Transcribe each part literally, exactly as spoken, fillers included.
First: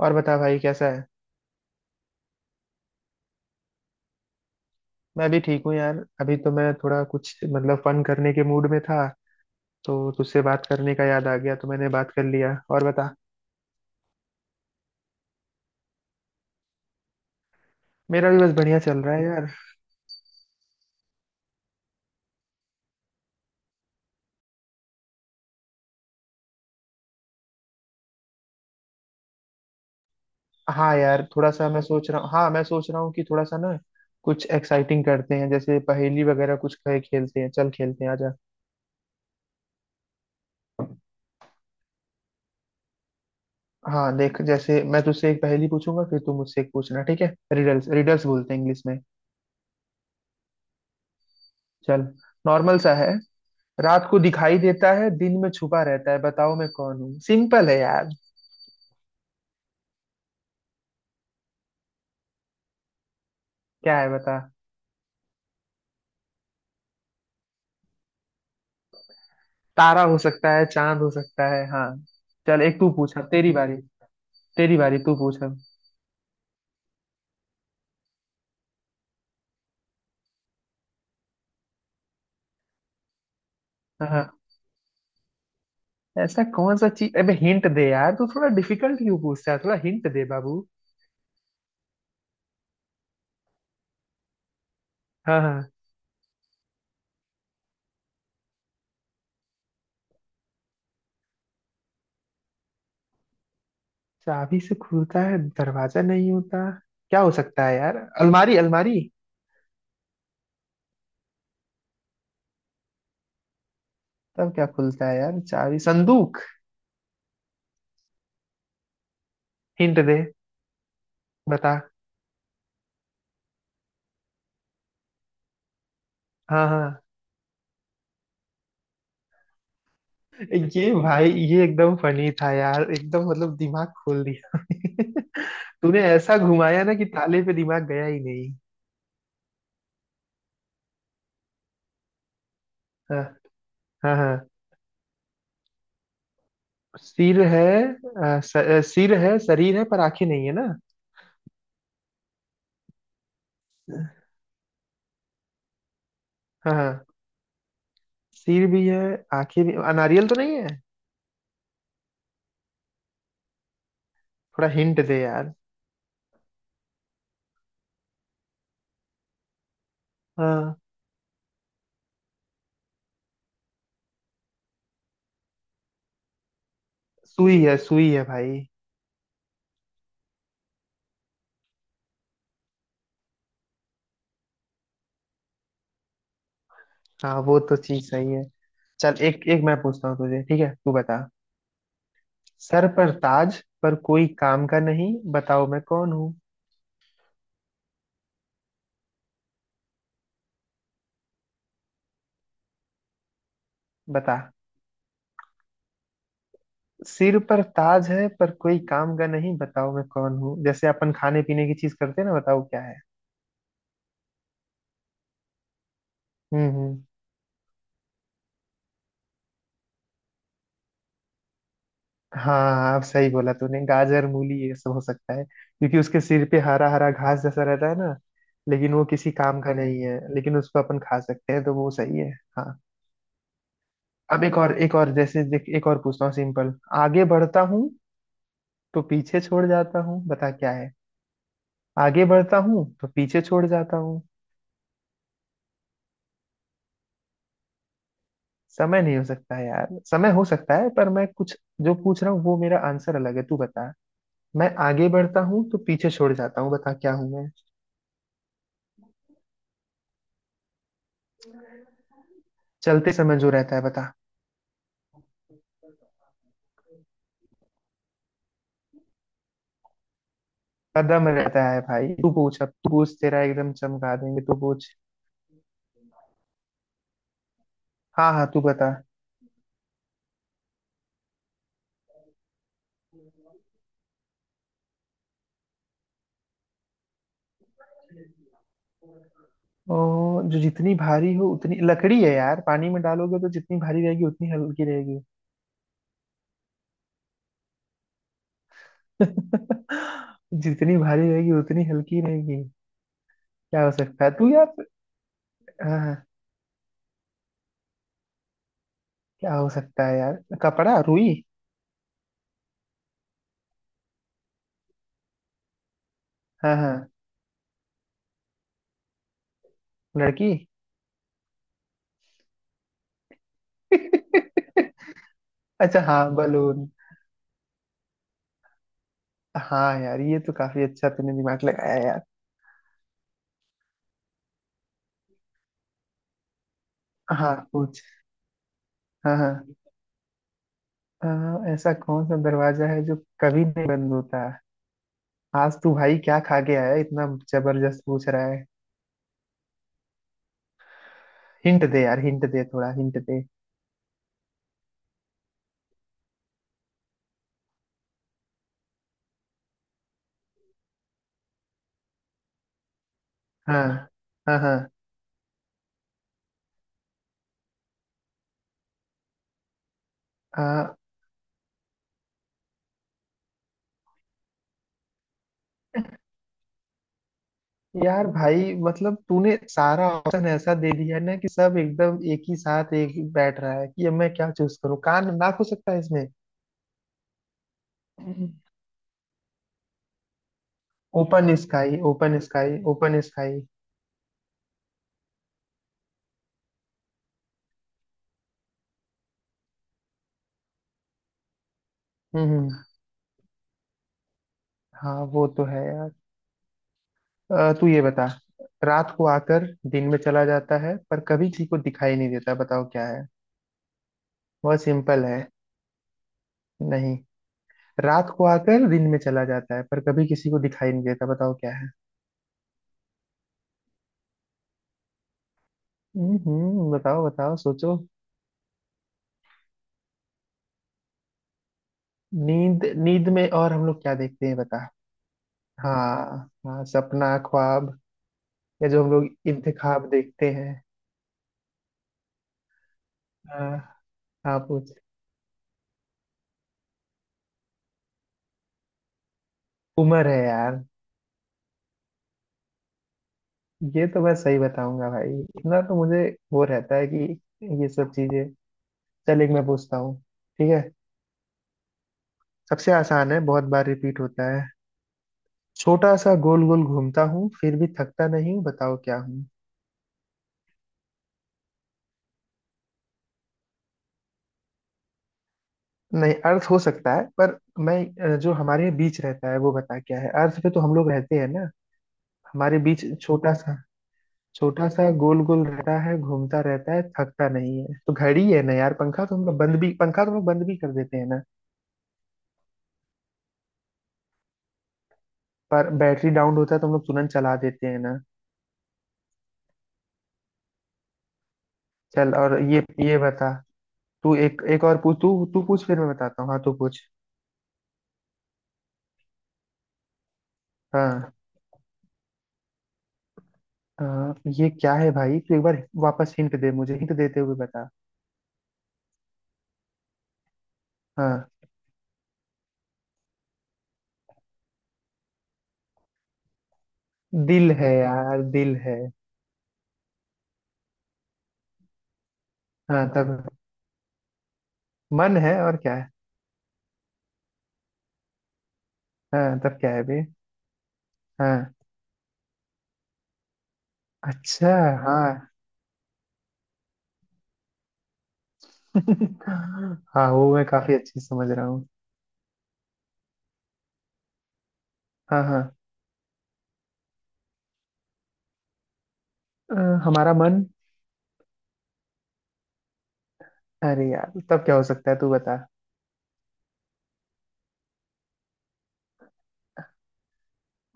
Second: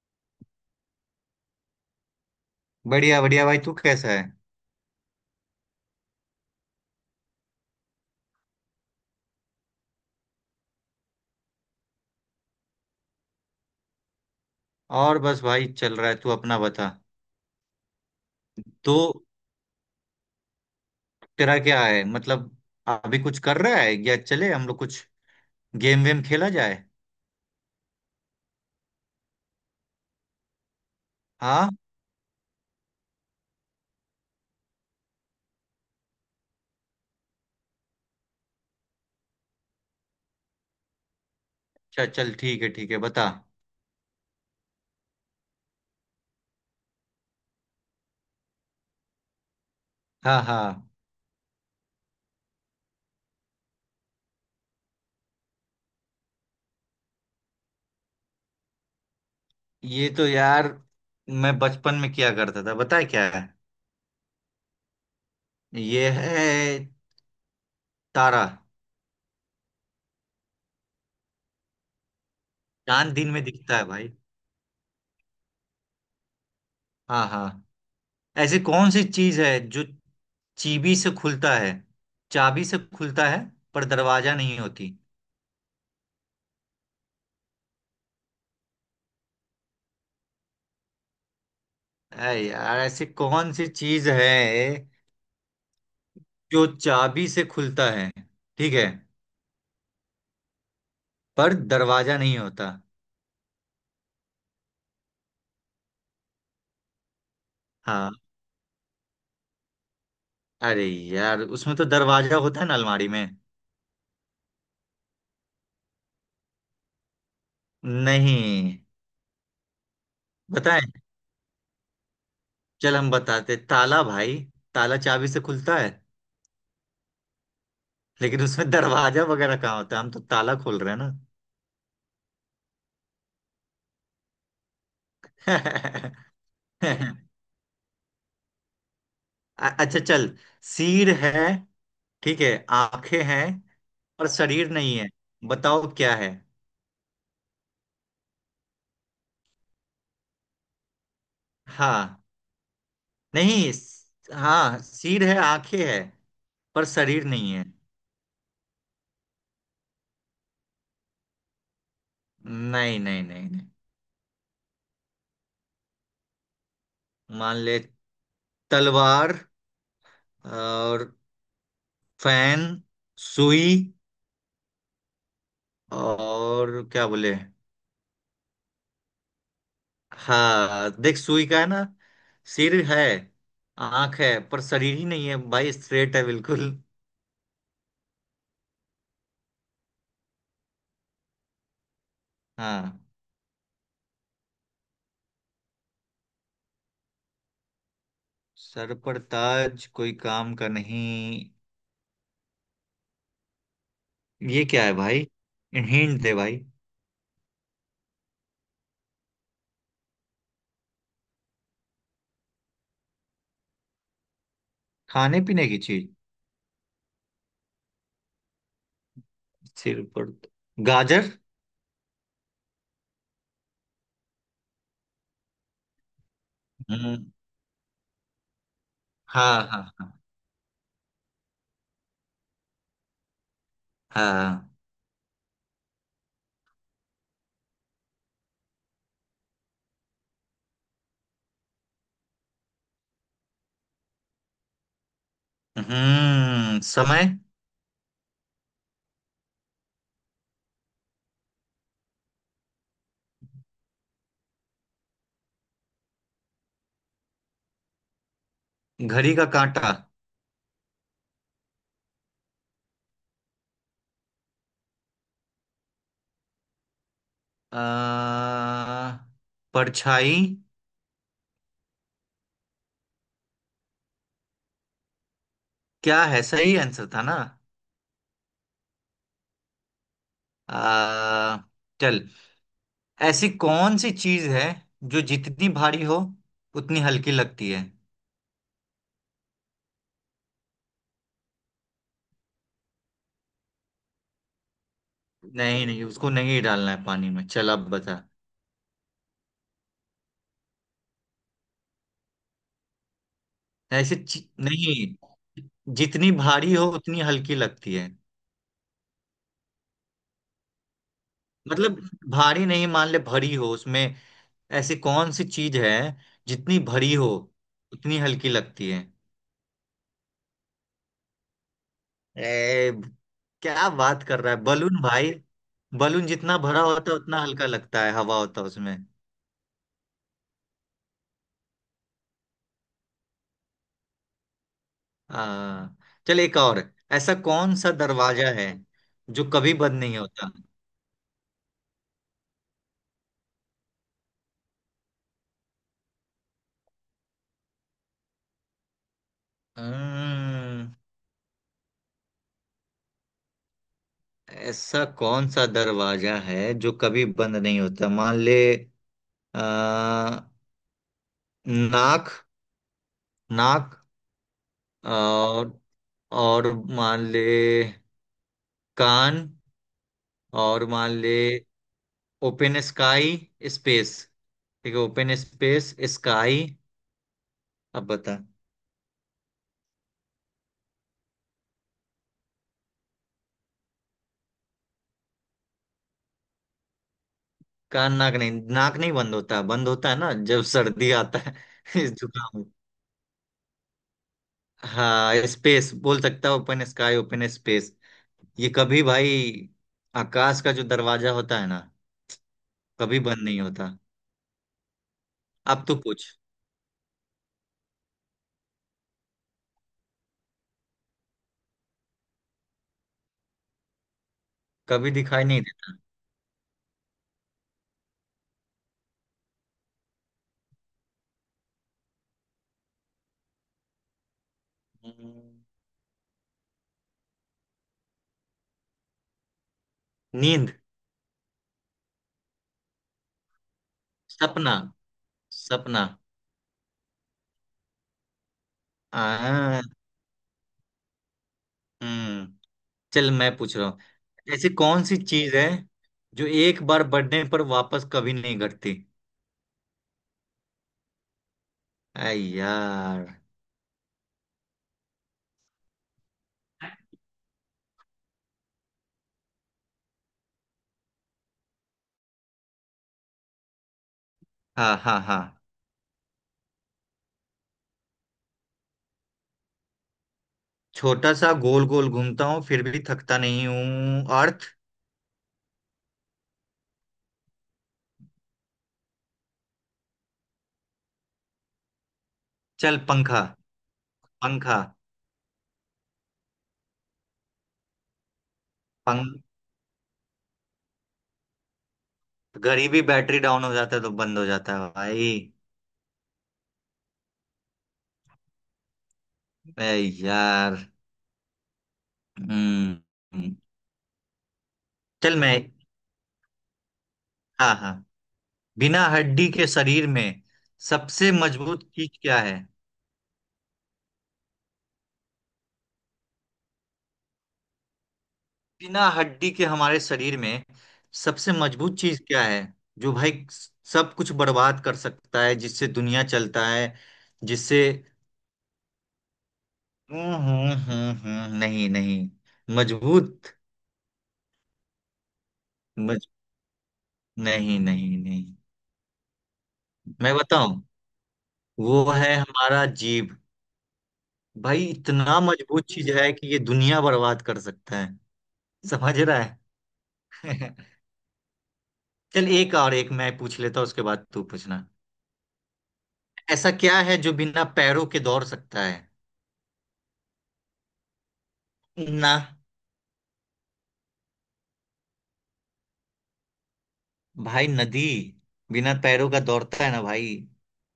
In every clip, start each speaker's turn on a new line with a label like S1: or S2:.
S1: और बता भाई कैसा है।
S2: बढ़िया बढ़िया, भाई, तू कैसा है?
S1: मैं भी ठीक हूँ यार। अभी तो मैं थोड़ा कुछ मतलब फन करने के मूड में था तो तुझसे बात करने का याद आ गया तो मैंने बात कर लिया। और बता।
S2: और बस भाई, चल रहा है। तू अपना बता।
S1: मेरा भी बस बढ़िया
S2: तो
S1: चल रहा है यार।
S2: तेरा क्या है, मतलब अभी कुछ कर रहा है या चले हम लोग कुछ गेम वेम खेला जाए?
S1: हाँ यार थोड़ा सा
S2: हाँ,
S1: मैं सोच रहा हूँ। हाँ मैं सोच रहा हूँ कि थोड़ा सा ना कुछ एक्साइटिंग करते हैं। जैसे पहेली वगैरह कुछ खेल खेलते हैं। चल खेलते हैं आजा।
S2: अच्छा चल, ठीक है ठीक है, बता।
S1: हाँ देख, जैसे मैं तुझसे एक पहेली पूछूंगा फिर तू मुझसे एक पूछना, ठीक है। रिडल्स रिडल्स बोलते हैं इंग्लिश में।
S2: हाँ हाँ।
S1: चल। नॉर्मल सा है। रात को दिखाई देता है, दिन में छुपा रहता है, बताओ मैं कौन हूँ। सिंपल है यार।
S2: ये तो यार मैं बचपन में किया करता था। बता क्या है।
S1: क्या है बता।
S2: ये है तारा।
S1: तारा हो सकता है, चांद हो सकता है। हाँ चल, एक तू
S2: चांद
S1: पूछा,
S2: दिन में
S1: तेरी बारी।
S2: दिखता है भाई।
S1: तेरी बारी, तू पूछा।
S2: हाँ हाँ। ऐसी कौन सी चीज है जो चीबी से खुलता है चाबी से खुलता है, पर
S1: हाँ हाँ।
S2: दरवाजा नहीं होती।
S1: ऐसा कौन सा चीज, अबे हिंट दे यार, तू थोड़ा डिफिकल्ट क्यों पूछता है, थोड़ा हिंट दे बाबू।
S2: अरे यार, ऐसी कौन सी चीज है
S1: हाँ हाँ।
S2: जो चाबी से खुलता है, ठीक है, पर दरवाजा नहीं होता।
S1: चाबी से खुलता है, दरवाजा नहीं होता। क्या हो सकता है यार,
S2: हाँ।
S1: अलमारी अलमारी।
S2: अरे यार, उसमें तो दरवाजा होता है ना, अलमारी में।
S1: तब क्या खुलता है यार, चाबी, संदूक?
S2: नहीं।
S1: हिंट दे।
S2: बताएं।
S1: बता।
S2: चल हम बताते, ताला भाई। ताला चाबी से खुलता है।
S1: हाँ हाँ।
S2: लेकिन उसमें दरवाजा वगैरह कहाँ होता है, हम तो ताला खोल
S1: ये
S2: रहे हैं ना।
S1: भाई ये एकदम फनी था यार, एकदम मतलब दिमाग खोल दिया। तूने ऐसा घुमाया ना कि ताले पे दिमाग गया ही नहीं।
S2: अ- अच्छा चल। सिर है। ठीक है। आंखें
S1: हाँ।
S2: हैं।
S1: हाँ
S2: पर
S1: हाँ।
S2: शरीर नहीं है। बताओ क्या है।
S1: सिर है अ, स, अ, सिर है, शरीर है पर आंखें नहीं है ना।
S2: हाँ। नहीं, स- हाँ, सिर है, आंखें है।
S1: हाँ
S2: पर
S1: हाँ।
S2: शरीर नहीं है।
S1: सिर भी है, आंखें भी, अ, नारियल तो नहीं है?
S2: नहीं नहीं नहीं नहीं।
S1: थोड़ा हिंट दे यार।
S2: मान ले। तलवार।
S1: हाँ।
S2: और फैन, सुई, और क्या बोले।
S1: सुई है सुई है भाई।
S2: हाँ देख, सुई का है ना। सिर है। आंख है, पर शरीर ही नहीं है भाई। स्ट्रेट है बिल्कुल।
S1: हाँ वो तो चीज सही है। चल एक एक मैं पूछता हूँ तुझे, ठीक है, तू बता। सर
S2: हाँ।
S1: पर ताज पर कोई काम का नहीं, बताओ मैं कौन हूँ।
S2: सर पर ताज, कोई काम का नहीं।
S1: बता।
S2: ये क्या है भाई। हिंट दे भाई।
S1: सिर पर ताज है पर कोई काम का नहीं, बताओ मैं कौन हूँ। जैसे अपन खाने पीने की चीज करते हैं ना, बताओ क्या है।
S2: खाने पीने की चीज।
S1: हम्म हम्म।
S2: सिर पर। गाजर।
S1: हाँ अब सही बोला तूने, गाजर मूली ये सब हो सकता है क्योंकि उसके सिर पे हरा हरा
S2: हम्म।
S1: घास जैसा रहता है ना। लेकिन वो किसी काम
S2: हाँ
S1: का नहीं
S2: हाँ।
S1: है, लेकिन उसको अपन खा सकते हैं तो वो सही है। हाँ।
S2: हाँ
S1: अब एक
S2: हाँ।
S1: और, एक और, जैसे देख, एक और पूछता हूँ, सिंपल। आगे बढ़ता हूँ तो पीछे छोड़ जाता हूँ, बता क्या है। आगे बढ़ता हूँ तो पीछे छोड़ जाता हूँ।
S2: हम्म समय।
S1: समय नहीं हो सकता यार, समय हो सकता है पर मैं कुछ जो पूछ रहा हूँ वो मेरा आंसर अलग है, तू बता। मैं आगे बढ़ता हूँ तो पीछे छोड़ जाता हूँ, बता क्या हूँ मैं।
S2: घड़ी का कांटा।
S1: चलते समय जो रहता है, बता।
S2: आ, परछाई।
S1: कदम रहता है भाई। तू पूछ, अब तू पूछ, तेरा एकदम चमका देंगे, तू पूछ।
S2: क्या है, सही आंसर था ना।
S1: हाँ हाँ तू बता।
S2: आ, चल, ऐसी कौन सी चीज है जो जितनी भारी हो उतनी हल्की लगती है?
S1: ओ, जो जितनी भारी हो उतनी, लकड़ी है यार, पानी में डालोगे तो जितनी भारी रहेगी उतनी हल्की रहेगी।
S2: नहीं नहीं, उसको नहीं डालना है पानी में। चल अब बता।
S1: जितनी भारी रहेगी उतनी हल्की रहेगी। क्या हो
S2: ऐसी
S1: सकता है
S2: ची-
S1: तू यार।
S2: नहीं।
S1: हाँ हाँ।
S2: जितनी भारी हो उतनी हल्की लगती है।
S1: क्या हो सकता है यार, कपड़ा, रुई?
S2: मतलब, भारी नहीं, मान ले भरी हो उसमें। ऐसी कौन सी चीज है,
S1: हाँ
S2: जितनी
S1: हाँ।
S2: भरी हो उतनी हल्की लगती है?
S1: लड़की।
S2: ए! क्या बात कर रहा है, बलून भाई।
S1: अच्छा
S2: बलून
S1: हाँ,
S2: जितना भरा
S1: बलून।
S2: होता है उतना हल्का लगता है, हवा होता है उसमें।
S1: हाँ यार ये तो काफी अच्छा तूने दिमाग लगाया यार।
S2: आ, चल एक और। ऐसा
S1: हाँ
S2: कौन सा
S1: पूछ।
S2: दरवाजा है
S1: हाँ
S2: जो
S1: हाँ।
S2: कभी बंद नहीं होता?
S1: अ, ऐसा कौन सा दरवाजा है जो कभी नहीं बंद होता? आज तू भाई क्या खा के आया है? इतना जबरदस्त पूछ रहा है।
S2: हम्म।
S1: हिंट दे यार, हिंट दे, थोड़ा हिंट दे।
S2: ऐसा कौन सा दरवाजा है जो कभी बंद नहीं होता, मान ले। आ, नाक।
S1: हाँ
S2: नाक।
S1: हाँ। हाँ
S2: और। और। मान ले। कान।
S1: अ,
S2: और मान ले। Open sky. स्पेस। ठीक है, ओपन स्पेस स्काई। अब
S1: यार
S2: बता।
S1: भाई मतलब तूने सारा ऑप्शन ऐसा दे दिया है ना कि सब एकदम एक ही साथ एक ही बैठ रहा है कि अब मैं क्या चूज करूँ, कान नाक हो सकता है इसमें।
S2: कान नाक नहीं, नाक नहीं बंद होता, बंद होता है ना जब सर्दी आता
S1: ओपन
S2: है।
S1: स्काई
S2: इस
S1: ओपन
S2: जुकाम में।
S1: स्काई ओपन स्काई
S2: हाँ, स्पेस बोल सकता है, ओपन स्काई, ओपन स्पेस। ये कभी भाई, आकाश का जो दरवाजा होता है ना,
S1: हम्म हम्म।
S2: कभी बंद नहीं होता।
S1: हाँ वो तो है
S2: अब तो
S1: यार।
S2: पूछ।
S1: अ, तू ये बता, रात को आकर दिन में चला जाता है पर कभी किसी को दिखाई नहीं देता, बताओ क्या है। बहुत
S2: कभी
S1: सिंपल है।
S2: दिखाई नहीं
S1: नहीं, रात को आकर दिन में चला जाता है पर कभी किसी को दिखाई नहीं देता, बताओ क्या है।
S2: देता। हम्म,
S1: हम्म हम्म, बताओ बताओ सोचो।
S2: नींद।
S1: नींद? नींद में और हम लोग क्या देखते हैं
S2: सपना।
S1: बता।
S2: सपना।
S1: हाँ हाँ, सपना, ख्वाब, या जो हम लोग
S2: आ
S1: इंतखाब देखते हैं।
S2: हम्म चल मैं
S1: हाँ
S2: पूछ रहा हूँ,
S1: हाँ
S2: ऐसी
S1: पूछ।
S2: कौन सी चीज है जो एक बार बढ़ने पर वापस कभी नहीं घटती?
S1: उम्र है यार।
S2: आई यार।
S1: ये तो मैं सही बताऊंगा भाई इतना तो मुझे। वो रहता है कि ये सब चीजें। चल एक मैं पूछता हूँ, ठीक है। सबसे आसान है, बहुत बार रिपीट होता है।
S2: हाँ हाँ हाँ।
S1: छोटा सा गोल गोल घूमता हूँ फिर भी थकता नहीं, बताओ क्या हूँ।
S2: छोटा सा गोल गोल घूमता हूँ फिर भी थकता नहीं हूँ, अर्थ?
S1: नहीं अर्थ हो सकता है पर मैं अ, जो हमारे बीच रहता है वो बता क्या है, अर्थ पे तो हम लोग रहते हैं ना, हमारे
S2: चल,
S1: बीच
S2: पंखा।
S1: छोटा सा।
S2: पंखा।
S1: छोटा सा गोल गोल रहता है घूमता रहता है थकता नहीं है तो घड़ी है ना यार, पंखा
S2: पंख।
S1: तो हम लोग बंद भी पंखा तो हम लोग बंद भी कर देते हैं ना।
S2: घड़ी भी बैटरी डाउन हो जाता है तो बंद हो जाता है भाई।
S1: पर बैटरी डाउन होता है तो हम लोग तुरंत चला देते हैं ना।
S2: आई यार।
S1: चल और ये
S2: हम्म
S1: ये बता।
S2: हम्म।
S1: तू एक, एक और पूछ तू
S2: चल मैं।
S1: तू पूछ फिर मैं बताता हूँ। हाँ तू पूछ।
S2: हाँ हाँ। बिना हड्डी के शरीर में सबसे
S1: हाँ
S2: मजबूत चीज क्या है?
S1: हाँ, ये क्या है भाई, तू एक बार वापस हिंट दे, मुझे हिंट देते हुए बता।
S2: बिना हड्डी के हमारे शरीर में
S1: हाँ।
S2: सबसे मजबूत चीज क्या है? जो भाई सब कुछ बर्बाद कर सकता है, जिससे दुनिया चलता है,
S1: दिल
S2: जिससे।
S1: है यार दिल है
S2: हम्म हम्म हम्म हम्म, नहीं नहीं।
S1: हाँ तब
S2: मजबूत।
S1: मन है, और क्या है?
S2: मज नहीं नहीं नहीं।
S1: हाँ तब क्या है बे।
S2: मैं बताऊं।
S1: हाँ।
S2: वो है हमारा जीभ।
S1: अच्छा।
S2: भाई,
S1: हाँ।
S2: इतना मजबूत चीज है कि ये दुनिया बर्बाद कर सकता है। समझ रहा
S1: हाँ वो मैं
S2: है?
S1: काफी अच्छे से समझ रहा हूँ।
S2: चल, एक और, एक मैं पूछ लेता हूं, उसके बाद तू पूछना।
S1: हाँ हाँ।
S2: ऐसा क्या है जो बिना पैरों के दौड़ सकता है?
S1: अ, हमारा मन।
S2: ना।
S1: अरे यार तब क्या हो सकता है तू बता।
S2: भाई, नदी। बिना पैरों का दौड़ता है ना भाई।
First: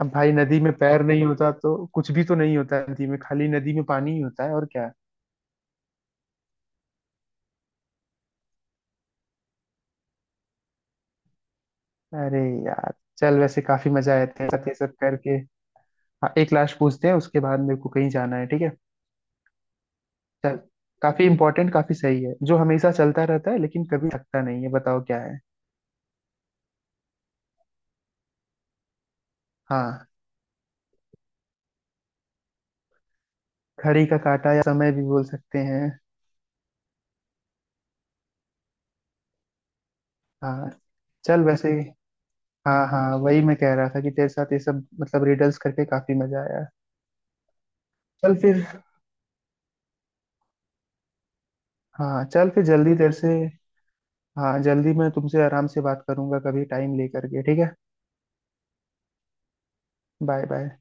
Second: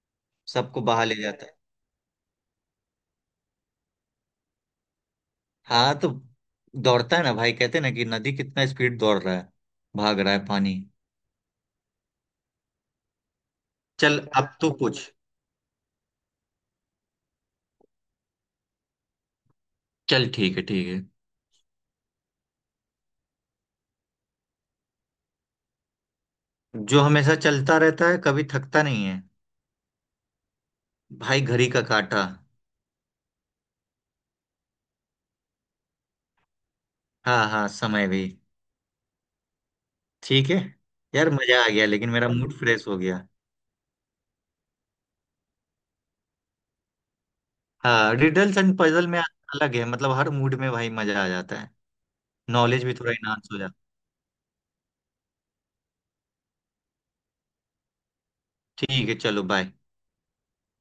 S1: अब भाई नदी में
S2: सबको
S1: पैर
S2: बहा ले
S1: नहीं
S2: जाता
S1: होता
S2: है।
S1: तो कुछ भी तो नहीं होता, नदी में खाली नदी में पानी ही होता है और क्या।
S2: हाँ तो दौड़ता है ना भाई, कहते हैं ना कि नदी कितना स्पीड दौड़ रहा है। भाग रहा है पानी।
S1: अरे यार चल, वैसे काफी मजा
S2: चल,
S1: आया था
S2: अब
S1: सब
S2: तो
S1: ये सब
S2: कुछ।
S1: करके। हाँ एक लास्ट पूछते हैं उसके बाद मेरे को कहीं जाना है, ठीक है।
S2: चल,
S1: चल।
S2: ठीक है ठीक है।
S1: काफी इंपॉर्टेंट, काफी सही है। जो हमेशा चलता रहता है लेकिन कभी थकता नहीं है, बताओ क्या है।
S2: जो हमेशा चलता रहता है कभी थकता नहीं है?
S1: हाँ।
S2: भाई, घड़ी का काटा।
S1: घड़ी का काटा या समय भी बोल सकते हैं।
S2: हाँ हाँ, समय भी। ठीक है।
S1: हाँ।
S2: यार,
S1: चल
S2: मजा आ
S1: वैसे,
S2: गया, लेकिन मेरा मूड
S1: हाँ
S2: फ्रेश हो
S1: हाँ
S2: गया।
S1: वही मैं कह रहा था कि तेरे साथ ये सब मतलब रिडल्स करके काफी मजा आया।
S2: हाँ,
S1: चल
S2: रिडल्स
S1: फिर,
S2: एंड पजल में अलग है, मतलब हर मूड में भाई मजा आ जाता है।
S1: हाँ चल फिर
S2: नॉलेज
S1: जल्दी
S2: भी
S1: तेरे
S2: थोड़ा
S1: से।
S2: इनहांस हो जाता
S1: हाँ जल्दी मैं तुमसे आराम से बात करूंगा कभी टाइम लेकर के, ठीक है।
S2: है, ठीक है, चलो बाय।
S1: Bye bye.